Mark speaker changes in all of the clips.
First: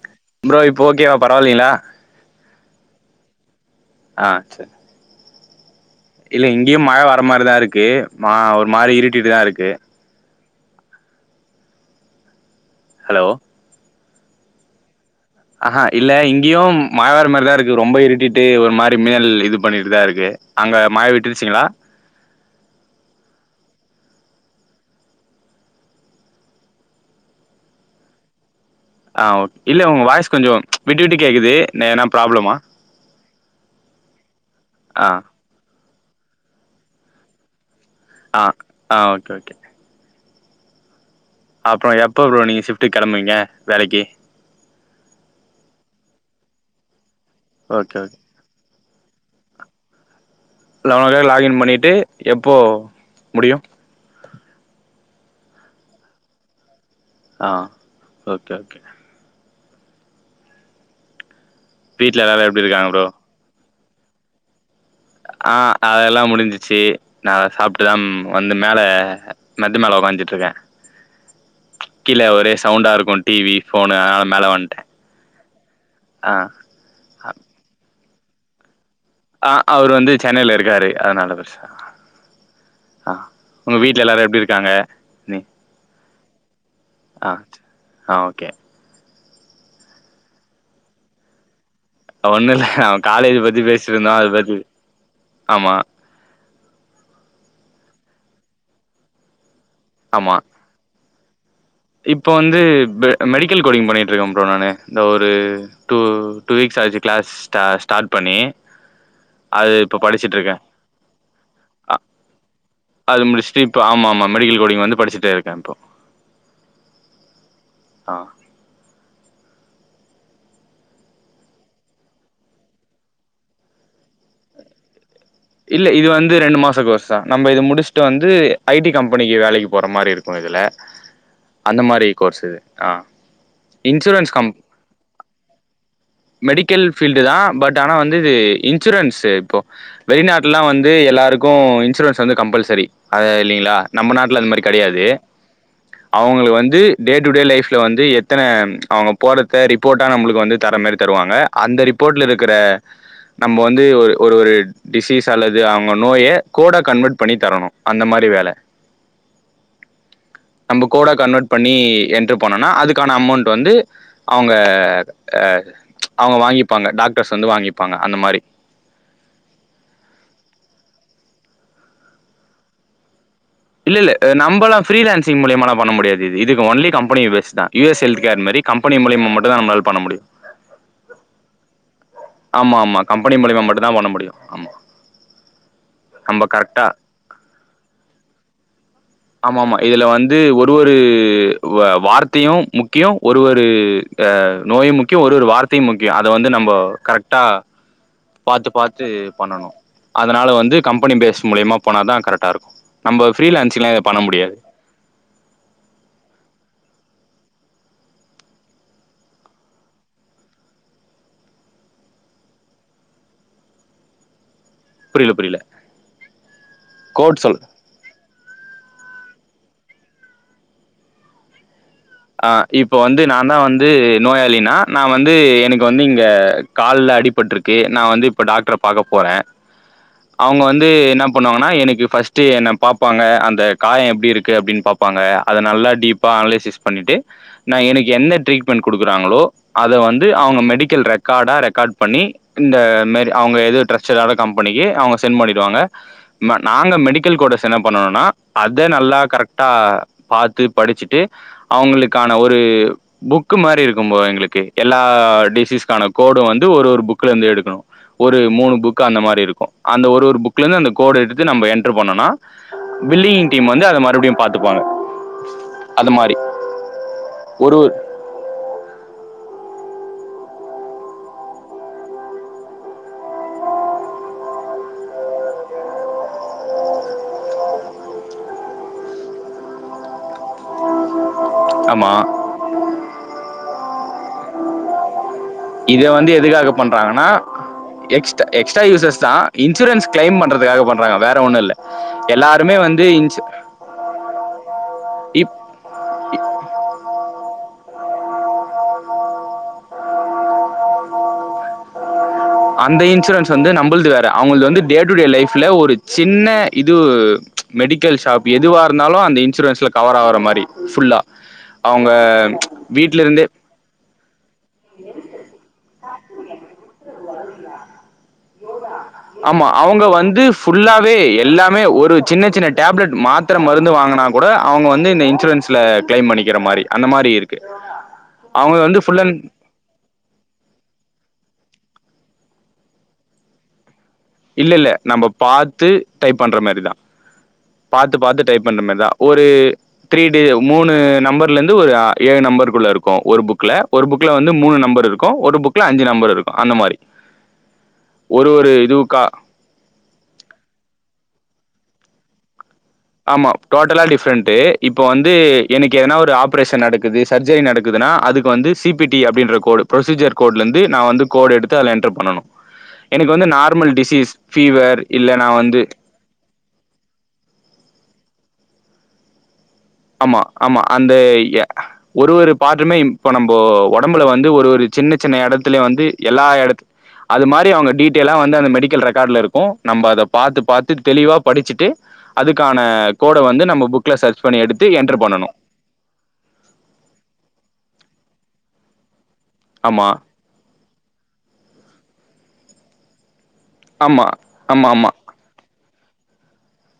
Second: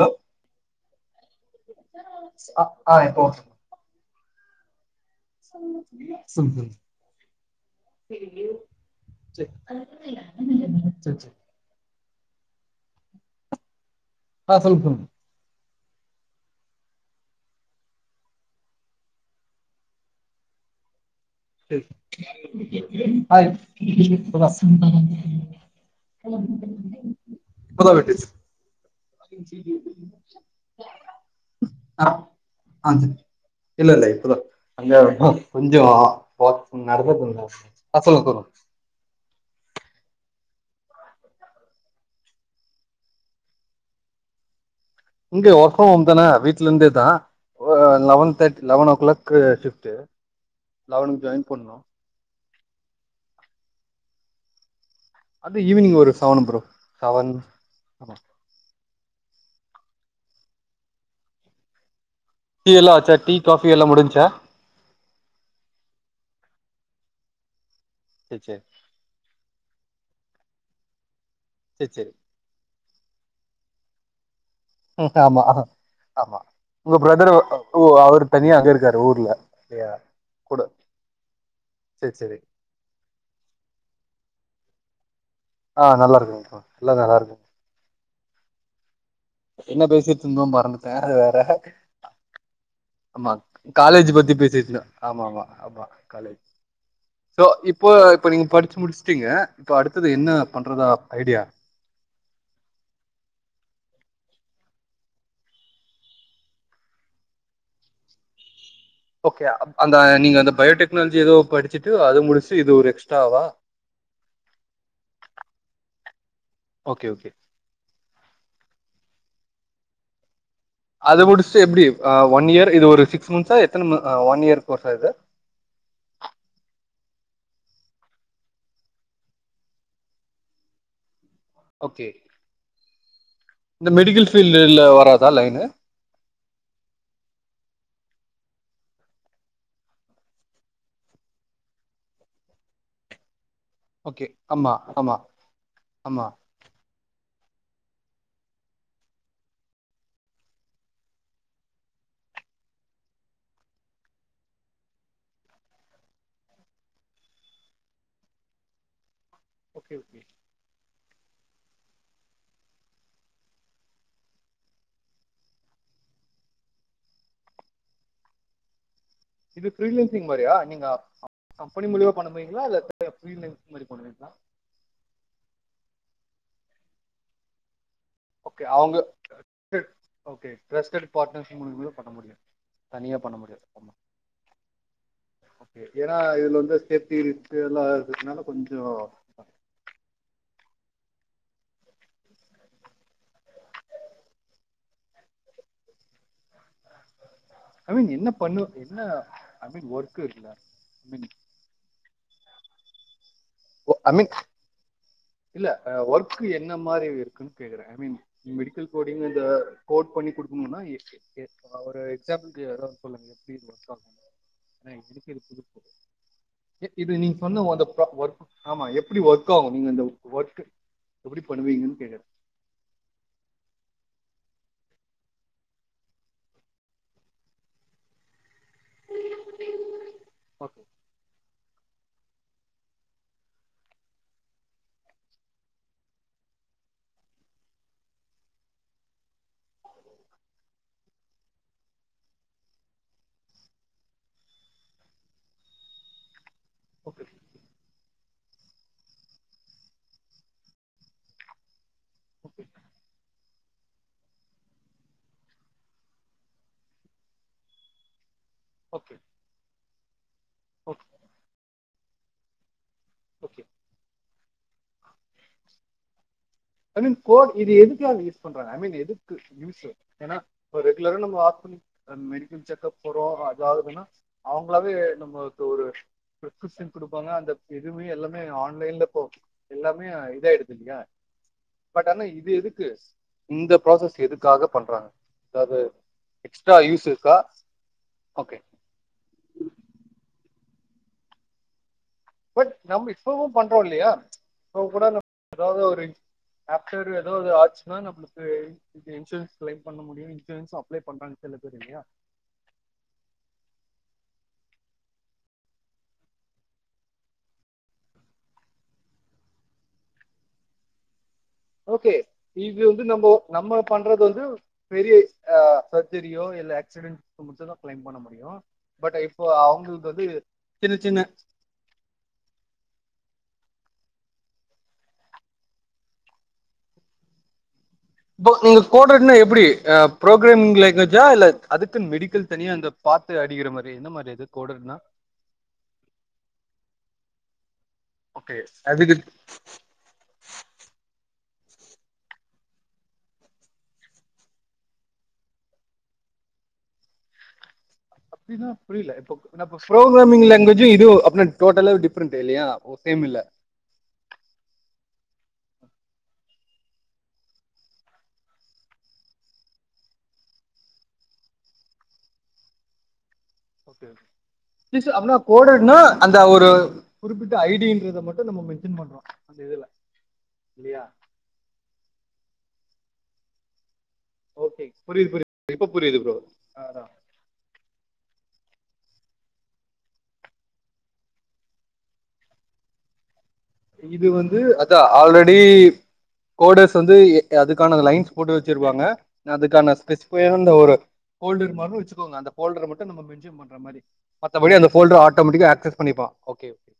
Speaker 1: Hello
Speaker 2: bro okay வா
Speaker 1: ஆ ஆ இப்போ வந்துரும்
Speaker 2: ஆ செரி
Speaker 1: ம்
Speaker 2: இல்ல இங்யு மழ வர மாரிதாருக்கு மா ஒரு மாரி இருட்டிட்டுதா இருக்கு
Speaker 1: செர் செர்
Speaker 2: ஹலோ
Speaker 1: ஆ சொல்லு ப்ரோ
Speaker 2: அஹா இல்ல இங்யு மழ வர்ர மாரிதாயிருக்கு ரொம்ப இருட்டிடு ஒரு மாரி மேல் இது பண்ணிட்டுதா இருக்கு அங்க மழ விட்டு
Speaker 1: [inaudible] ஹாய் இப்பதா வெட்டிச்சி
Speaker 2: ஆ ஓகே இல்ல உங்க வாய்ஸ் கொஞ்சோ விட்டு விட்டு கேக்குது ந எதனா
Speaker 1: ஆ
Speaker 2: ப்ராப்ளமா
Speaker 1: அது இல்ல இல்ல இப்ப தா அங்க
Speaker 2: ஆ
Speaker 1: கொஞ்சோ போ நடந்ததுன்ன
Speaker 2: ஆ ஆ ஓகே ஓகே அப்றோ எப்போ ப்ரோ நீங்க ஷிப்டுக் கிளம்புவீங்க வேலக்கி
Speaker 1: இங்க ஒஹோம் தனா வீட்ல இருந்தே தா ஒ
Speaker 2: ஓகே ஓகே
Speaker 1: லவன் தர்ட் லவனோ கிளக்கு ஷிஃப்ட்டு
Speaker 2: லவனோ
Speaker 1: லெவனுக்கு
Speaker 2: கிளாக்
Speaker 1: ஜாயின்
Speaker 2: லாகின்
Speaker 1: பண்ணோ
Speaker 2: பண்ணிட்டு எப் போ முடியு
Speaker 1: அபி ஈவினிங் ஒரு சவன் ப்ரோ செவன்
Speaker 2: ஆ
Speaker 1: ஆமா
Speaker 2: ஓகே ஓகே வீட்ல எல்லாரும் எப்டி
Speaker 1: டீ
Speaker 2: இருக்காங்க
Speaker 1: எல்லா
Speaker 2: ப்ரோ
Speaker 1: ஆச்சா டீ காஃபி எல்லா முடிஞ்சா
Speaker 2: ஆ அதெல்லா முடிஞ்சுச்சி நாங்க சாப் லம்
Speaker 1: சரி
Speaker 2: வந்து
Speaker 1: சரி
Speaker 2: மேல மெத்த மேல உக்காஜ்சிட்ருக்க
Speaker 1: சரி சரி
Speaker 2: கீழ ஒரே சவுண்டாருக் ஓன் டிவி ஃபோன் அதனால மேல வன்
Speaker 1: ஆமா ஆமா உங்க பிரதர் வர்னு டூ அவுரு தனியா அங்க இருக்கார்
Speaker 2: ஆ அவரு வந்து சென்னைல இருக்காரு அதனால பெருசா
Speaker 1: சேரி சேரி
Speaker 2: ஆ உங்க வீட்ல எல்லாரும் எப்டிரு காங்க நீ
Speaker 1: ஆ நல்லாருக்காங்க ப்ரோ
Speaker 2: ஆ சே ஆ ஓகே
Speaker 1: என்ன பேசிட்டு இருந்தோ மறந்துட்டே அது வேற
Speaker 2: ஒண்ணு இல்ல அவ
Speaker 1: ஆமா
Speaker 2: காலேஜ் பத்தி
Speaker 1: காலேஜ்
Speaker 2: பேசிட்ருந்தோ அத
Speaker 1: பத்தி பேசட்டுருந்தோ ஆமா மா ஆமா காலேஜ் சோ இப்போ இப்ப நீங்க படிச்சு முடிச்சுட்டீங்க இப்ப அடுத்தது என்ன
Speaker 2: ஆமா
Speaker 1: பண்றதா ஐடியா
Speaker 2: இப்போ வந்து மெடிக்கல் கோடிங் பண்ணிட்ருக்கே ப்றோ நானு இந்த ஒரு டூ டூ வீக்ஸ் ஆச்சு கிளாஸ் ஸ்ட ஸ்டார்ட் பண்ணி
Speaker 1: ஓகே
Speaker 2: அது
Speaker 1: அந்த
Speaker 2: இப்போ
Speaker 1: நீங்க
Speaker 2: படிச்சுட்டு
Speaker 1: அந்த
Speaker 2: இருக்கே
Speaker 1: பயோடெக்னாலஜி ஏதோ படிச்சுட்டு
Speaker 2: அ
Speaker 1: அது முடிச்சு இது ஒரு
Speaker 2: அது
Speaker 1: எக்ஸ்ட்ராவா
Speaker 2: முடிச்சுட்டு இப்ப ஆமா ஆமா மெடிக்கல் கோடிங் வந்து படிச்சட்டு இருக்கே இப்போ
Speaker 1: ஓகே ஓகே
Speaker 2: ஆ
Speaker 1: அது முடிச்சட்டு எப்டி ஒன் இயர் இது ஒரு சிக்ஸ் மந்த்ஸா எத்தன ஒன் இயர் கோர்ஸ்சா இது
Speaker 2: இல்ல இது வந்து ரெண்டு மாச கோர்ஸ் தா நம்ம இது முடிச்சுட்டு வந்து ஐ டி கம்பெனிக்கு வேலைக்கு போற மாரி இருக்கு இதுல. அந்த மாரி
Speaker 1: ஓகே
Speaker 2: கோர்ஸ் இது ஆ
Speaker 1: இந்த மெடிக்கல்
Speaker 2: இன்சூரன்ஸ் கம்
Speaker 1: ஃபீல்டுல வராதா லைனு
Speaker 2: மெடிக்கல் ஃபீல்டு தா பட் ஆனா வந்து இது இன்சூரன்ஸ் இப்போ வெளிநாட்டுலலா வந்து எல்லாருக்கு இன்சூரன்ஸ் வந்து கம்பல்சரி அத இல்ங்களா நம்ம
Speaker 1: ஓகே
Speaker 2: நாட்டில அந்த மாரி
Speaker 1: ஆமா
Speaker 2: கடையாது
Speaker 1: ஆமா ஆமா
Speaker 2: அவங்களுக்கு வந்து டேட் டு டே லைஃப்ல வந்து எத்தன அவங்க போறத்த ரிப்போர்ட்டா நம்ளுக்கு வந்து தர மாரி தருவாங்க அந்த ரிப்போர்ட்ல இருக்கிற நம்ம வந்து ஒரு ஒரு ஒரு டிசீஸ் அல்லது அவங்க நோய கோடா கன்வெர்ட் பண்ணி தரணு அந்த மாரி வேல
Speaker 1: ஓகே ஓகே
Speaker 2: நம்ப கோடா கன்வெர்ட் பண்ணி என்ட்ர் பண்ணோனா அதுக்கான அமௌண்ட் வந்து அவங்க அவங்க வாங்கிப்பாங்க டாக்டர்ஸ் வந்து வாங்கிப்பாங்க அந்த மாரி
Speaker 1: ஃப்ரீலான்சி்ங் மாரியா நீங்க கம்பெனி மூல்யமா பண்ண போறீங்களா இல்ல ஃப்ரீலான்சிங் மாரி
Speaker 2: இல்ல இல்ல
Speaker 1: பண்ணுவீங்களா
Speaker 2: நம்மளா ஃப்ரீலான்சிங் மூலியமாலா பண்ண முடியாது இதுக்கு ஒன்லி கம்பெனி பேஸ் தா யூ எஸ் ஹெல்த் கேர்
Speaker 1: [inaudible]
Speaker 2: மாரி கம்பெனி மூலியமா மட்டுந்தா நம்மளால பண்ண முடியு
Speaker 1: பண்ண முடியு
Speaker 2: ஆமா ஆமா
Speaker 1: தனியா பண்ண
Speaker 2: கம்பெனி
Speaker 1: முடியாது
Speaker 2: மூலியமா மட்டுந்தா பண்ண முடியு ஆமா
Speaker 1: ஏனா
Speaker 2: நம்ம
Speaker 1: இதுலவந்து
Speaker 2: கரெக்டா
Speaker 1: சேஃப்டி ரிஸ்க்யெல்லா இருக்கனால கொஞ்சோ
Speaker 2: ஆமாமா இதுல வந்து ஒரு ஒரு ஒரு வா வார்த்தையு முக்கியோ ஒரு ஒரு அ நோயு முக்கியோ ஒரு ஒரு வார்த்தையு முக்கியோ அத வந்து நம்ம கரெக்ட் டா
Speaker 1: ஐ மீன் என்ன பண்ணு
Speaker 2: பாத்து
Speaker 1: என்ன
Speaker 2: பாத்து
Speaker 1: ஐ
Speaker 2: பண்ணனு
Speaker 1: மீன் ஒர்க்
Speaker 2: அதனால
Speaker 1: இருக்குல்ல
Speaker 2: வந்து
Speaker 1: ஐ
Speaker 2: கம்பெனி
Speaker 1: மீன்
Speaker 2: பேஸ் மூலயமா போனா தா கரெட் டா இருக்கு நம்ம ஃப்ரீலான்ஸிங்லா
Speaker 1: ஐ
Speaker 2: பண்ண
Speaker 1: மீன்
Speaker 2: முடியாது
Speaker 1: இல்ல ஒர்க் என்ன மாரி இருக்குன்னு கேக்குறே ஐ மீன் மெடிக்கல் கோடிங் இந்த கோட் பண்ணி குடுக்கனுன்னா [unintelligible] எக்சாம்பிளுக்கு [inaudible] சொல்லுங்க
Speaker 2: புரியல, புரியல. கோட் சொல்.
Speaker 1: [inaudible] ஆமா எப்படி ஒர்க் ஆகு நீங்கந்த ஒர்க்கு எப்படி பண்ணுவீங்க
Speaker 2: ஆ இப்போ வந்து நா தா வந்து நோயாளினா நா வந்து எனக்கு வந்து இங்க காலில் அடிபருக்கு நா வந்து இப்போ டாக்டர பார்க்க போறே அவங்க
Speaker 1: ஓகே
Speaker 2: வந்து என்ன பண்ணுவாங்க எனக்கு பஸ்ட் என பாபாங்க அந்த காயம் எப்படி இருக்கு அப்படின்னு பாபாங்க அத நல்லா டீப்பா அனலைசிஸ் பண்ணிட்டு நா எனக்கு எந்த ட்ரீட்மெண்ட் கொடுக்குறாங்களோ அத வந்து அவங்க மெடிக்கல் ரெக்கார்ட ரெகார்ட் பண்ணி இந்த மாதிரி டிரஸ்டேட் ஆன கம்பெனிக்கு அவங்க சென் பண்ணிடுவாங்க ஆமா நாங்க
Speaker 1: ஓகே
Speaker 2: மெடிக்கல் கோடர்ஸ் என பண்ணணும்னா அதே நல்லா கரெக்டா பார்த்து படிச்சுட்டு அவங்களுக்கான ஒரு
Speaker 1: ஓகே
Speaker 2: புக்கு மாரி இருக்கும்ப எங்களுக்கு எல்லா டிசீஸ்க்கான கோடும் வந்து ஒரு ஒரு புக்ல இருந்து எடுக்கணு ஒரு மூணு புக்
Speaker 1: ஓகே
Speaker 2: அந்த மாரி இருக்கு அந்த ஒரு ஒரு புக்லேருந்து அந்த
Speaker 1: ஓகே
Speaker 2: கோடு எடுத்து நம்ம என்ட்ர் பண்ணோன்னா வில்லிங்கிங்
Speaker 1: ஓகே
Speaker 2: டீம் வந்து அத மறுபடியு பார்த்துப்பாங்க அது மாரி
Speaker 1: ஐ மீன் கோ இது
Speaker 2: ஒரு ஒரு
Speaker 1: எதுக்கு யூஸ் பண்றாங்க ஐ மீன் எதுக்குயூஸ் ஏன்னா ரெகுலரா வாரத்துக்கு நம்ம பண்ணி மெடிக்கல் செக்அப் போறோ அது ஆகுதுன்னா அவங்களாவே நம்ம ஒரு பிரஸ்கிரிப்ஷன் கொடுப்பாங்க அந்த எதுவுமே எல்லாமே ஆன்லைன்ல இப்போ எல்லாமே இதாயிடுது இல்லையா பட்
Speaker 2: ஆமா
Speaker 1: ஆனா இது எதுக்கு இந்த ப்ராசஸ் எதுக்காக பண்றாங்க அதாவது
Speaker 2: இத வந்து எதுக்காக
Speaker 1: எக்ஸ்ட்ரா யூஸ்
Speaker 2: பண்றாங்கன்னா
Speaker 1: இருக்கா
Speaker 2: எக்ஸ்
Speaker 1: ஓகே
Speaker 2: எக்ஸ்ட்ரா யூசஸ் தா இன்சூரன்ஸ் கிளைம் பண்றது வேலை பண்றாங்க வேற ஒண்ணு இல்ல
Speaker 1: பட்
Speaker 2: எல்லாருமே வந்து
Speaker 1: நம்ம
Speaker 2: இன்சு
Speaker 1: இப்பவு பண்றோ இல்லையா இப்ப கூட
Speaker 2: இப்
Speaker 1: ஏதாவது ஒரு ஆ ஏதாவது ஆச்சுன்னா நம்ம இ இன்சூரன்ஸ் கிளைம் பண்ண முடியு [unintelligible] அப்ளை பண்றாங்க சில பேரு இல்லையா
Speaker 2: அந்த இன்சூரன்ஸ் வந்து நம்மளுது வேற அவங்கது வந்து டே டு டே லைஃப்பில் ஒரு சின்ன இது மெடிக்கல் ஷாப் எதுவாக இருந்தாலு அந்த இன்சூரன்ஸில் கவர் ஆகிற மாரி ஃபுல்லா அவங்க
Speaker 1: ஓகே இது வந்து
Speaker 2: வீட்ல
Speaker 1: நம்ம
Speaker 2: இருந்தே
Speaker 1: நம்ம பண்றது வந்து பெரி ஆ சர்ஜரியோ இல ஆக்சிடெட் முடிச்சதா கிளைம் பண்ண முடியு
Speaker 2: ஆமா அவங்க வந்து
Speaker 1: சின்ன
Speaker 2: புல்லாவே
Speaker 1: சின்ன
Speaker 2: எல்லாமே ஒரு சின்ன சின்ன டேப்லெட் மாத் மாத்திர மருந்து வாங்கினா கூட அவங்க வந்து இந்த இன்சூரன்ஸ்ல கிளைம் பண்ணிக்கிற மாரி அந்த மாரி இருக்கு அவங்க
Speaker 1: இப்ப
Speaker 2: வந்து ஃபுல்
Speaker 1: கோடர்னா
Speaker 2: அண்ட்
Speaker 1: எப்படி ஆ ப்ரோக்ராமிங் லாங்குவேஜ இல்ல அதுக்கு மெடிக்கல் தனியா அந்த பாத்து அடிகிற மாரி என்ன மாரி அது
Speaker 2: இல்ல இல்ல
Speaker 1: கோடட்னா?
Speaker 2: நம்ம பார்த்து டைப் பண்ற மாரி தா பாத்து பாத்து
Speaker 1: ஓகே.
Speaker 2: டைப் பண்ற மாரி தா
Speaker 1: அதுக்கு
Speaker 2: ஒரு த்ரீ டே மூணு நம்பர் உள்ளந்து ஒரு ஆ ஏழு நம்பருக்குள்ள இருக்கு ஒரு புக்ல ஒரு புக்ல வந்து மூணு நம்பர் இருக்கு ஒரு புக்ல அஞ்சு நம்பர் இருக்கு அந்த மாரி ஒரு ஒரு இதுவு
Speaker 1: இப்ப என்னப்ப ஃப்ரோகிரமிங் லாங்வேஜு இது அப்புன டோட்டலாவெ டிப்ரண்ட்டு இல்லயா
Speaker 2: ஆமா டோட்டலா டிஃப்ரெண்ட் டு இப்ப வந்து எனக்கு எதனா ஒரு ஆப்ரேஷன் நடக்குது சர்ஜரி நடக்குதுனா அதுக்கு வந்து சி பி டி அப்டின்ற கோடு ப்ரொஸிஜர் கோட்லந்து நா வந்து கோட் எடுத்து அதுல என்டர் பண்ணனு எனக்கு வந்து normal
Speaker 1: okay.
Speaker 2: Disease fever
Speaker 1: this
Speaker 2: இல்ல
Speaker 1: அப்டின்னா
Speaker 2: நா‌ வந்து
Speaker 1: கோடட்னா அந்த ஒரு குறிப்பிட்ட ஐ டி ன்றத மட்டு நம்ம மென்ஷன் பண்றோ
Speaker 2: ஆமா ஆமா அந்த ய ஒரு ஒரு பார்ட்டுமே இப்ப நம்ப ஒ டம்புல வந்து ஒரு ஒரு
Speaker 1: ஓகே
Speaker 2: சின்ன
Speaker 1: புரியுது
Speaker 2: சின்ன
Speaker 1: புரியுது
Speaker 2: எடத்துலயு
Speaker 1: இப்ப
Speaker 2: வந்து
Speaker 1: புரியுது ப்ரோ
Speaker 2: எல்லா எடத்
Speaker 1: அதான்
Speaker 2: அது மாரி அவுங்க டீட்டய்லா வந்து அந்த மெடிக்கல் ரெக்கார்ட்ல இருக்கு நம்ப அத பாத்து பாத்து தெளிவா படுச்சுட்டு அதுக்கான கோ ட வந்து நம்ம புக்ல சர்ச் பண்ணி எடு
Speaker 1: தா ஆல்ரெடி கோடர்ஸ் வந்து அதுக்கான ல லைன்ஸ் போட்டு வச்சிருபாங்க அதுக்கான
Speaker 2: ஆமா
Speaker 1: ஸ்பெசிபயந்த ஒரு போல்டர் மாரிதா வச்சு கோங்க அந்த ஃபோல்டர் மட்டு நம்ம மென்ஷன் பண் ன்றமாரி
Speaker 2: ஆமா
Speaker 1: மத்தபடி
Speaker 2: ஆமா
Speaker 1: அந்த
Speaker 2: ஆமா
Speaker 1: ஃபோல்டர் ஆட்டோமெட்டிகா ஆக்ஸஸ் பண்ணிப்பா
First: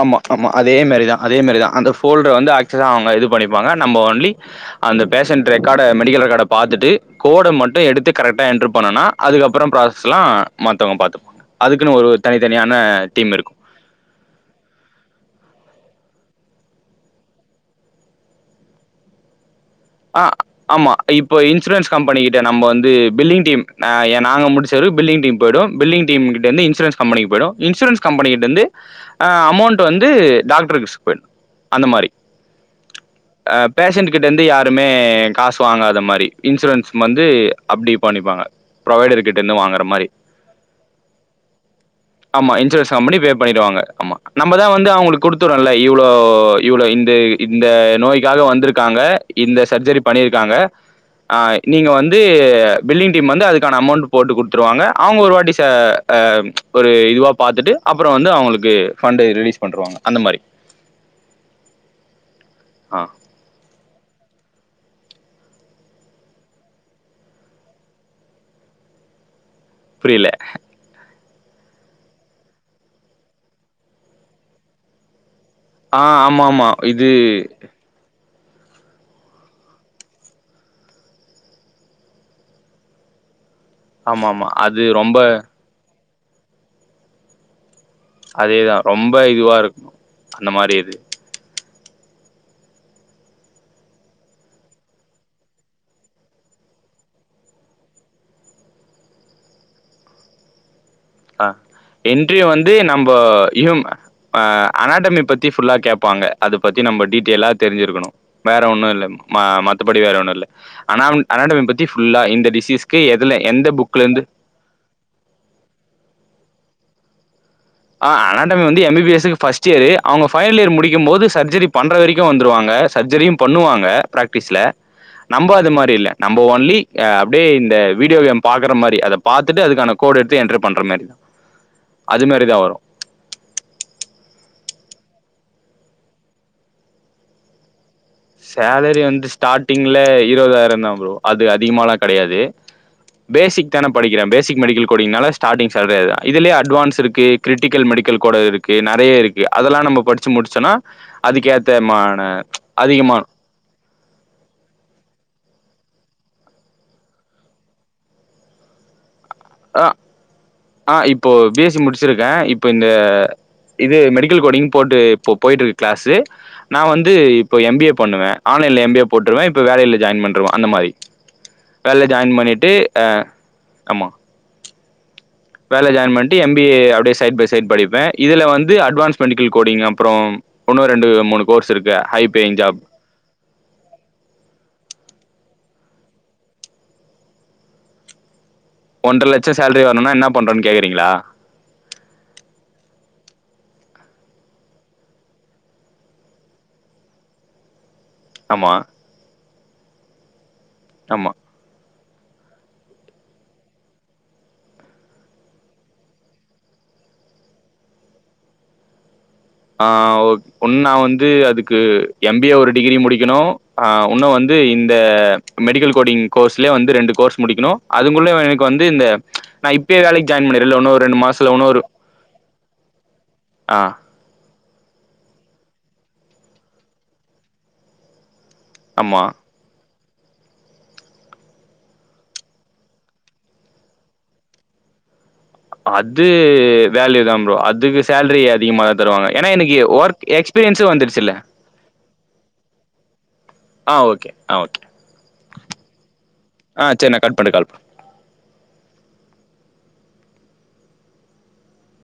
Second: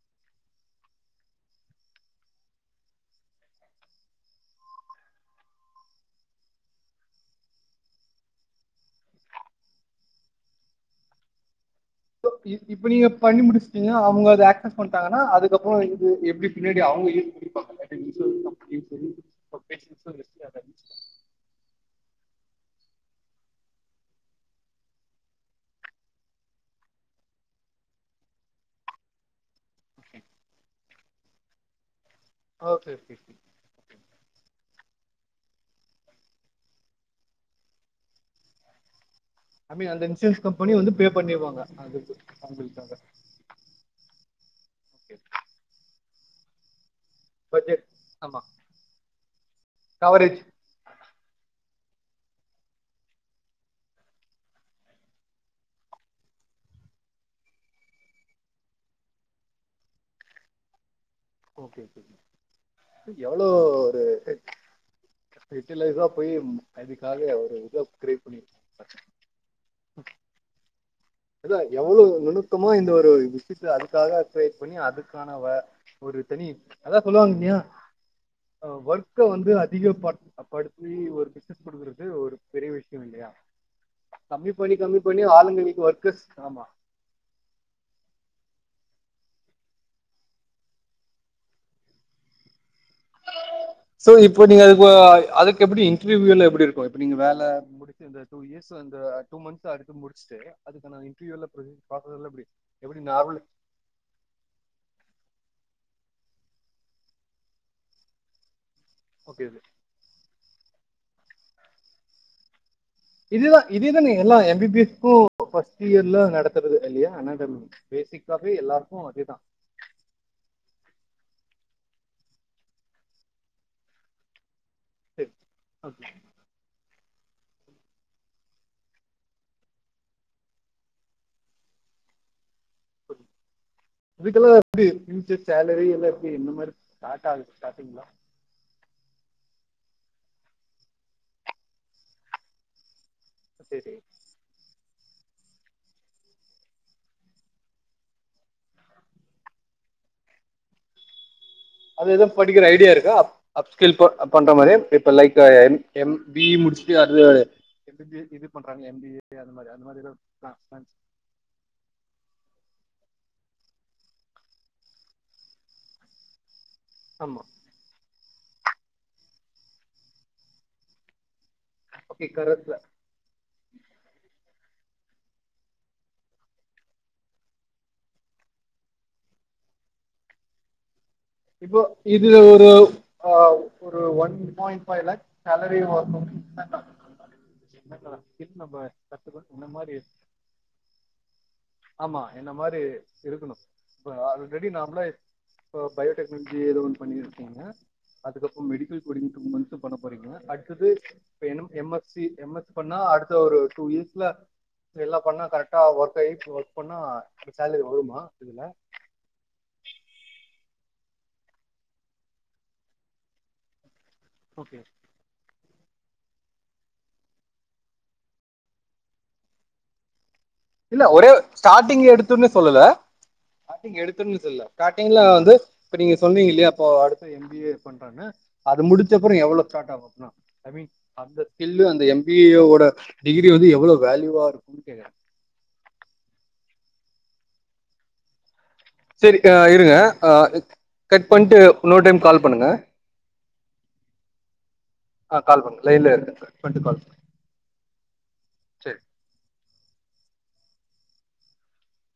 Speaker 2: ஆமா ஆமா அதே மாரிதா அதே மாரிதா அந்த ஃபோல்டர் வந்து ஆக்சஸ அவுங்க இது பண்ணிப்பாங்க நம்ம ஓன்லி அந்த பேஷண்ட் ரெக்கார்ட மெடிக்கல் ரெக்கார்ட பாத்துட்டு கோட மட்டு எடுத்து கரெக்டா என்ட்ரு பண்ணொனா அதுக்கப்புறொ ப்ராசஸ்லா மத்தவுங்க பாத்துப்பாங்க அதுக்குன்னு ஒரு
Speaker 1: இப்
Speaker 2: தனித்தனியான
Speaker 1: இப்ப நீங்க
Speaker 2: டீம்
Speaker 1: பண்ணி
Speaker 2: இருக்கு
Speaker 1: முடுச்டீங்க அவுங்க அத ஆக்ஸ ஸ் பண்டாங்கனா அதுக்கப்றொ இது எப்டி பின்னாடி அவுங்க யூஸ் பண்ணிப்பாங்க [unintelligible]
Speaker 2: அ ஆமா இப்ப இன்சூரன்ஸ் கம்பெனி கிட்ட நம்ம வந்து பில்லிங் டீம் ந எ நாங்க முடுச்சரு பில்லிங் டீம் போயிடு பில்லிங் டீம்கிட்டந்து இன்சூரன்ஸ் கம்பனிக்கு போயிடு இன்சூரன்ஸ் கம்பனிகிட்டந்து அ அமௌண்ட் டு வந்து டாக்ட்ர்க்கு போய்னு அந்த மாரி
Speaker 1: ஓ செர் செர் செரி
Speaker 2: கிட்டந்து யாரு மே காசு வாங்காத மாரி இன்சூரன்ஸ் வந்து அப்டி பண்ணிப்பாங்க ப்ரொவைடரு இங்கிட்ட இருந்து
Speaker 1: ஐ
Speaker 2: வாங்கற
Speaker 1: மீன் அந்த
Speaker 2: மாரி
Speaker 1: இன்சூரன்ஸ் கம்பெனி வந்து பே பண்ணிடுவாங்க அதுக்கு
Speaker 2: ஆமா
Speaker 1: அவங்களுக்காக
Speaker 2: இன்சூரன்ஸ் கம்பெனி பே பண்ணிடுவாங்க ஆமா நம்ம தா வந்து
Speaker 1: ஓகே
Speaker 2: அவங்களுக்கு கொடுத்துடுரன்ல இ ஆ இவ்ளோ இந் தே இந்த
Speaker 1: பட்ஜெட் ஆமா
Speaker 2: நோய்க்காக வந்திருக்காங்க இந்த சர்ஜரி
Speaker 1: கவரேஜ்
Speaker 2: பண்ணியிருக்காங்க ஆ நீங்க வந்து பில்டிங் டீம் வந்து அதுக்கான அமௌண்ட் போட்டு குடுத்துருவாங்க அவங்க ஒரு வாட்டி ச அ ஒரு இதுவா பாாரத்துட்டு அப்புற வந்து அவங்களுக்கு ஃபண்ட ரிலீஸ் பண்ணிருவாங்க அந்த மாரி
Speaker 1: ஓகே ஓகே
Speaker 2: ஆ
Speaker 1: எவ்ளோ ஆ [unintelligible] போய் அதுக்காக ஒரு உத கிரேட் பண்ணி
Speaker 2: புரியல
Speaker 1: இல்ல எவ்வளவு நுணுக்கமா இந்த ஒரு விஷயத்த அதுக்காக பண்ணி அதுக்கான வே
Speaker 2: ஆ ஆமா ஆமா இது
Speaker 1: அ ஒர்க்க வந்து அதிக படுத் படுத்தி ஒரு பிசினஸ் குடுக்கிறது ஒரு பெரிய விஷய இல்லையா
Speaker 2: ஆமாமா.
Speaker 1: கம்மி பண்ணி
Speaker 2: அது
Speaker 1: கம்மி
Speaker 2: ரொம்ப
Speaker 1: பண்ணி ஆளுங்க இதுக்கு ஒர்க் கஸ்காமா
Speaker 2: அதேதா ரொம்ப இதுவா இருக்கணு அந்த மாரி இது
Speaker 1: சோ இப்பங்க அது அதுக்கு எப்படி இன்டர்வியூல எப்ப இருக்கும்ங்க வேலை [inaudible]
Speaker 2: அ
Speaker 1: ப்ராசஸ் எல்லாம்
Speaker 2: இன்டர்வியூ
Speaker 1: எப்படி
Speaker 2: வந்து
Speaker 1: எப்படி
Speaker 2: நம்ம
Speaker 1: நார்மல்
Speaker 2: ஆம் ஆ அனாடமி பத்தி ஃபுல்லா கேட்பாங்க அத பத்தி நம்ம டீட்டெயலா தெரிஞ்சிருக்கணு வேற ஒன்னு இல்ல மா
Speaker 1: ஓகே இது
Speaker 2: மற்றத்தப்படி வேறவோன்னுல்ல அனாமி அனடி பத்தி புஃல்லா இந்த டிசீஸ்
Speaker 1: இததா இத இதானே எல்லா எம் பிபிஎஸ் குட தீயர்லா நடத்துறது இல்லயா [unintelligible]
Speaker 2: ஆ அனாடமி வந்து எம்பிபிஎஸ்கு ஃபர்ஸ் இயர் அவங்க பைனல் இயர் முடிக் கும் போது சர்ஜரி பண்ற வரைக்கு வந்துருவாங்க சர்ஜரியு பண்ணுவாங்க பிராக்டிஸ்ல
Speaker 1: சரி
Speaker 2: நம்ம அது மாரி
Speaker 1: ஓகே
Speaker 2: இல்ல நம்ப ஒன்லி யா அப்படியே இந்த வீடியோ கேம் பாக்குற மாரி அத பார்த்துட்டு அதுக்கான கோடு எடுத்து என்ட்ரி பண்ற மாரி தா அது மாதிரி தா வரும்
Speaker 1: அதுக்கெல்லா வந்து மந்த் சேலரி எல்லா எப்படி என் மாதிரி ஸ்டார்டிங்ல
Speaker 2: சேலரி வந்து ஸ்டார்ட்டிங்ல இருபதாயிரம் தா ப்ரோ அது அதிகமாலா கிடையாது பேசிக் தான
Speaker 1: சரி
Speaker 2: படிக்கிற பேசிக் மெடிக்கல் கோடிங்னால ஸ்டார்டிங் சேலரி அதுதா இதிலேயே அட்வான்ஸ் இருக்கு கிரிட்டிகள் மெடிகள்கோட்ர் இருக்கு நெறைய இரு அதெல்லா நம்ம படிச்சி முடிச்சோனா அதுக்கேத்த
Speaker 1: அது
Speaker 2: மான
Speaker 1: எதுவும் படிக்கிற ஐடியா இருக்கா அ ட்டில் போ பண்ற மாரி இப்ப லைகா எம் எம்பி முடிச்சிட்டு அது எபெம்பியே இது பன்றாங்க எம்பியே
Speaker 2: ஆ ஆ இப்போ பிஎசி முடிச்சிருக்கே இப்போ இந்த இது மெடிக்கல் கோடிங் போட்டு போ போயிட்டு இருக்கு கிளாஸு நா வந்து
Speaker 1: ஆமா
Speaker 2: இப்போ எம்பிஏ பண்ணுவே ஆன்லைன்ல எம்பிஏ போட்டுருவே இப்போ வேலையில ஜாயின் பண்ணறவன் அந்த மாரி வேல
Speaker 1: ஓகே
Speaker 2: ஜாயின் பண்ணிட்டு
Speaker 1: கரெக்ட்ல
Speaker 2: அ அமா வேல ஜாயின் பண்ணிட்டு எம் பி ஏ அப்பிடியே சைட் பை சைட் படிப்பே இதுல வந்து அட்வான்ஸ் மெடிக்கல் கோடிங் அப்புறோ ஒன்னு ரெண்டு மூணு கோர்ஸ்
Speaker 1: இப்போ
Speaker 2: இருக்கு ஹை
Speaker 1: இது
Speaker 2: பேயிங்
Speaker 1: ஒது
Speaker 2: ஜாப்
Speaker 1: ஆ ஒரு ஒன் பாயிண்ட் [unintelligible] கிட்டணப
Speaker 2: ஒன்ற
Speaker 1: கத்துக்க
Speaker 2: லட்ச
Speaker 1: உன்ன
Speaker 2: சேலரி
Speaker 1: மாரி
Speaker 2: வரணுனா என்ன பண்றோன் கேக்குறீங்களா
Speaker 1: ஆமா என்ன மாரி இருக்கணு இப்ப ஆல்ரெடி நாமள போ பயோடெக்னாலஜி ஏதோ ஒன்னு பண்ணிருக்கீங்க அதுக்கப்பும்
Speaker 2: ஆமா
Speaker 1: மெடிக்கல் போடிங் டூ மன்த் த்து பண்ண போறீங்க அ க்குது
Speaker 2: ஆமா
Speaker 1: இப்ப என் M M S C MS பண்ணா அடுத்த ஒரு டூ இயர்ஸ்ல எல்லா பண்ணா கரெக்டா ஒர்க்காயி ஒர்க் பண்ணா சேலரி வருமா இதுல
Speaker 2: ஆ ஓக் ஒண்ணா வந்து அதுக்கு எம்பிஏ ஒரு டிகிரி முடிக்கணு ஆ உன்னு வந்து
Speaker 1: ஓகே
Speaker 2: இந்த மெடிக்கல் கோடிங் கோர்ஸ்லே வந்து ரெண்டு கோர்ஸ் முடிக்கணு அதுங்கள்ள எனக்கு வந்து இந்த நா இப்பய வேலைக்
Speaker 1: இல்ல ஒரே ஸ்டார்டிங் எடுத்துன்னு சொல்லல
Speaker 2: ஆ
Speaker 1: ஸ்டார்ட்டிங் எடுத்தோனே சொல்லல ஸார்டிங்ல வந்து இப்ப நீங்க சொன்னி நீங்க இல்லையா அப்போ அடுத்த எம்பிஏ பண்றேன்ன அது
Speaker 2: ஆமா
Speaker 1: முடிச்சப்புறோ எவ்ளோ ஸ்டார்ட் ஆவு ஐ மீன் அந்த ஃபீல்டு அந்த எம்பிவோட டிகிரி வந்து எவ்ளோ வேல்யூவா இருக்ககுனு கேக்கறே
Speaker 2: அது வேல்யூ தா ப்ரோ அதுக்கு சேல்ரி
Speaker 1: சேரிகா இருங்க அ
Speaker 2: எக்ஸ்பீரியன்ஸு
Speaker 1: கட்
Speaker 2: வந்துருச்சுல்ல
Speaker 1: பண்ணிட்டு இன்னொரு டைம் கால் பண்ணுங்க
Speaker 2: ஆ ஓகே ஆ ஓகே
Speaker 1: ஆ கால் பண்ணு லைன்ல இரு கட் பண்ணிட்டு
Speaker 2: ஆ
Speaker 1: கால்
Speaker 2: சரி நா
Speaker 1: பண்
Speaker 2: கட் பண்ணிட்டு கால் பண்றே
Speaker 1: சே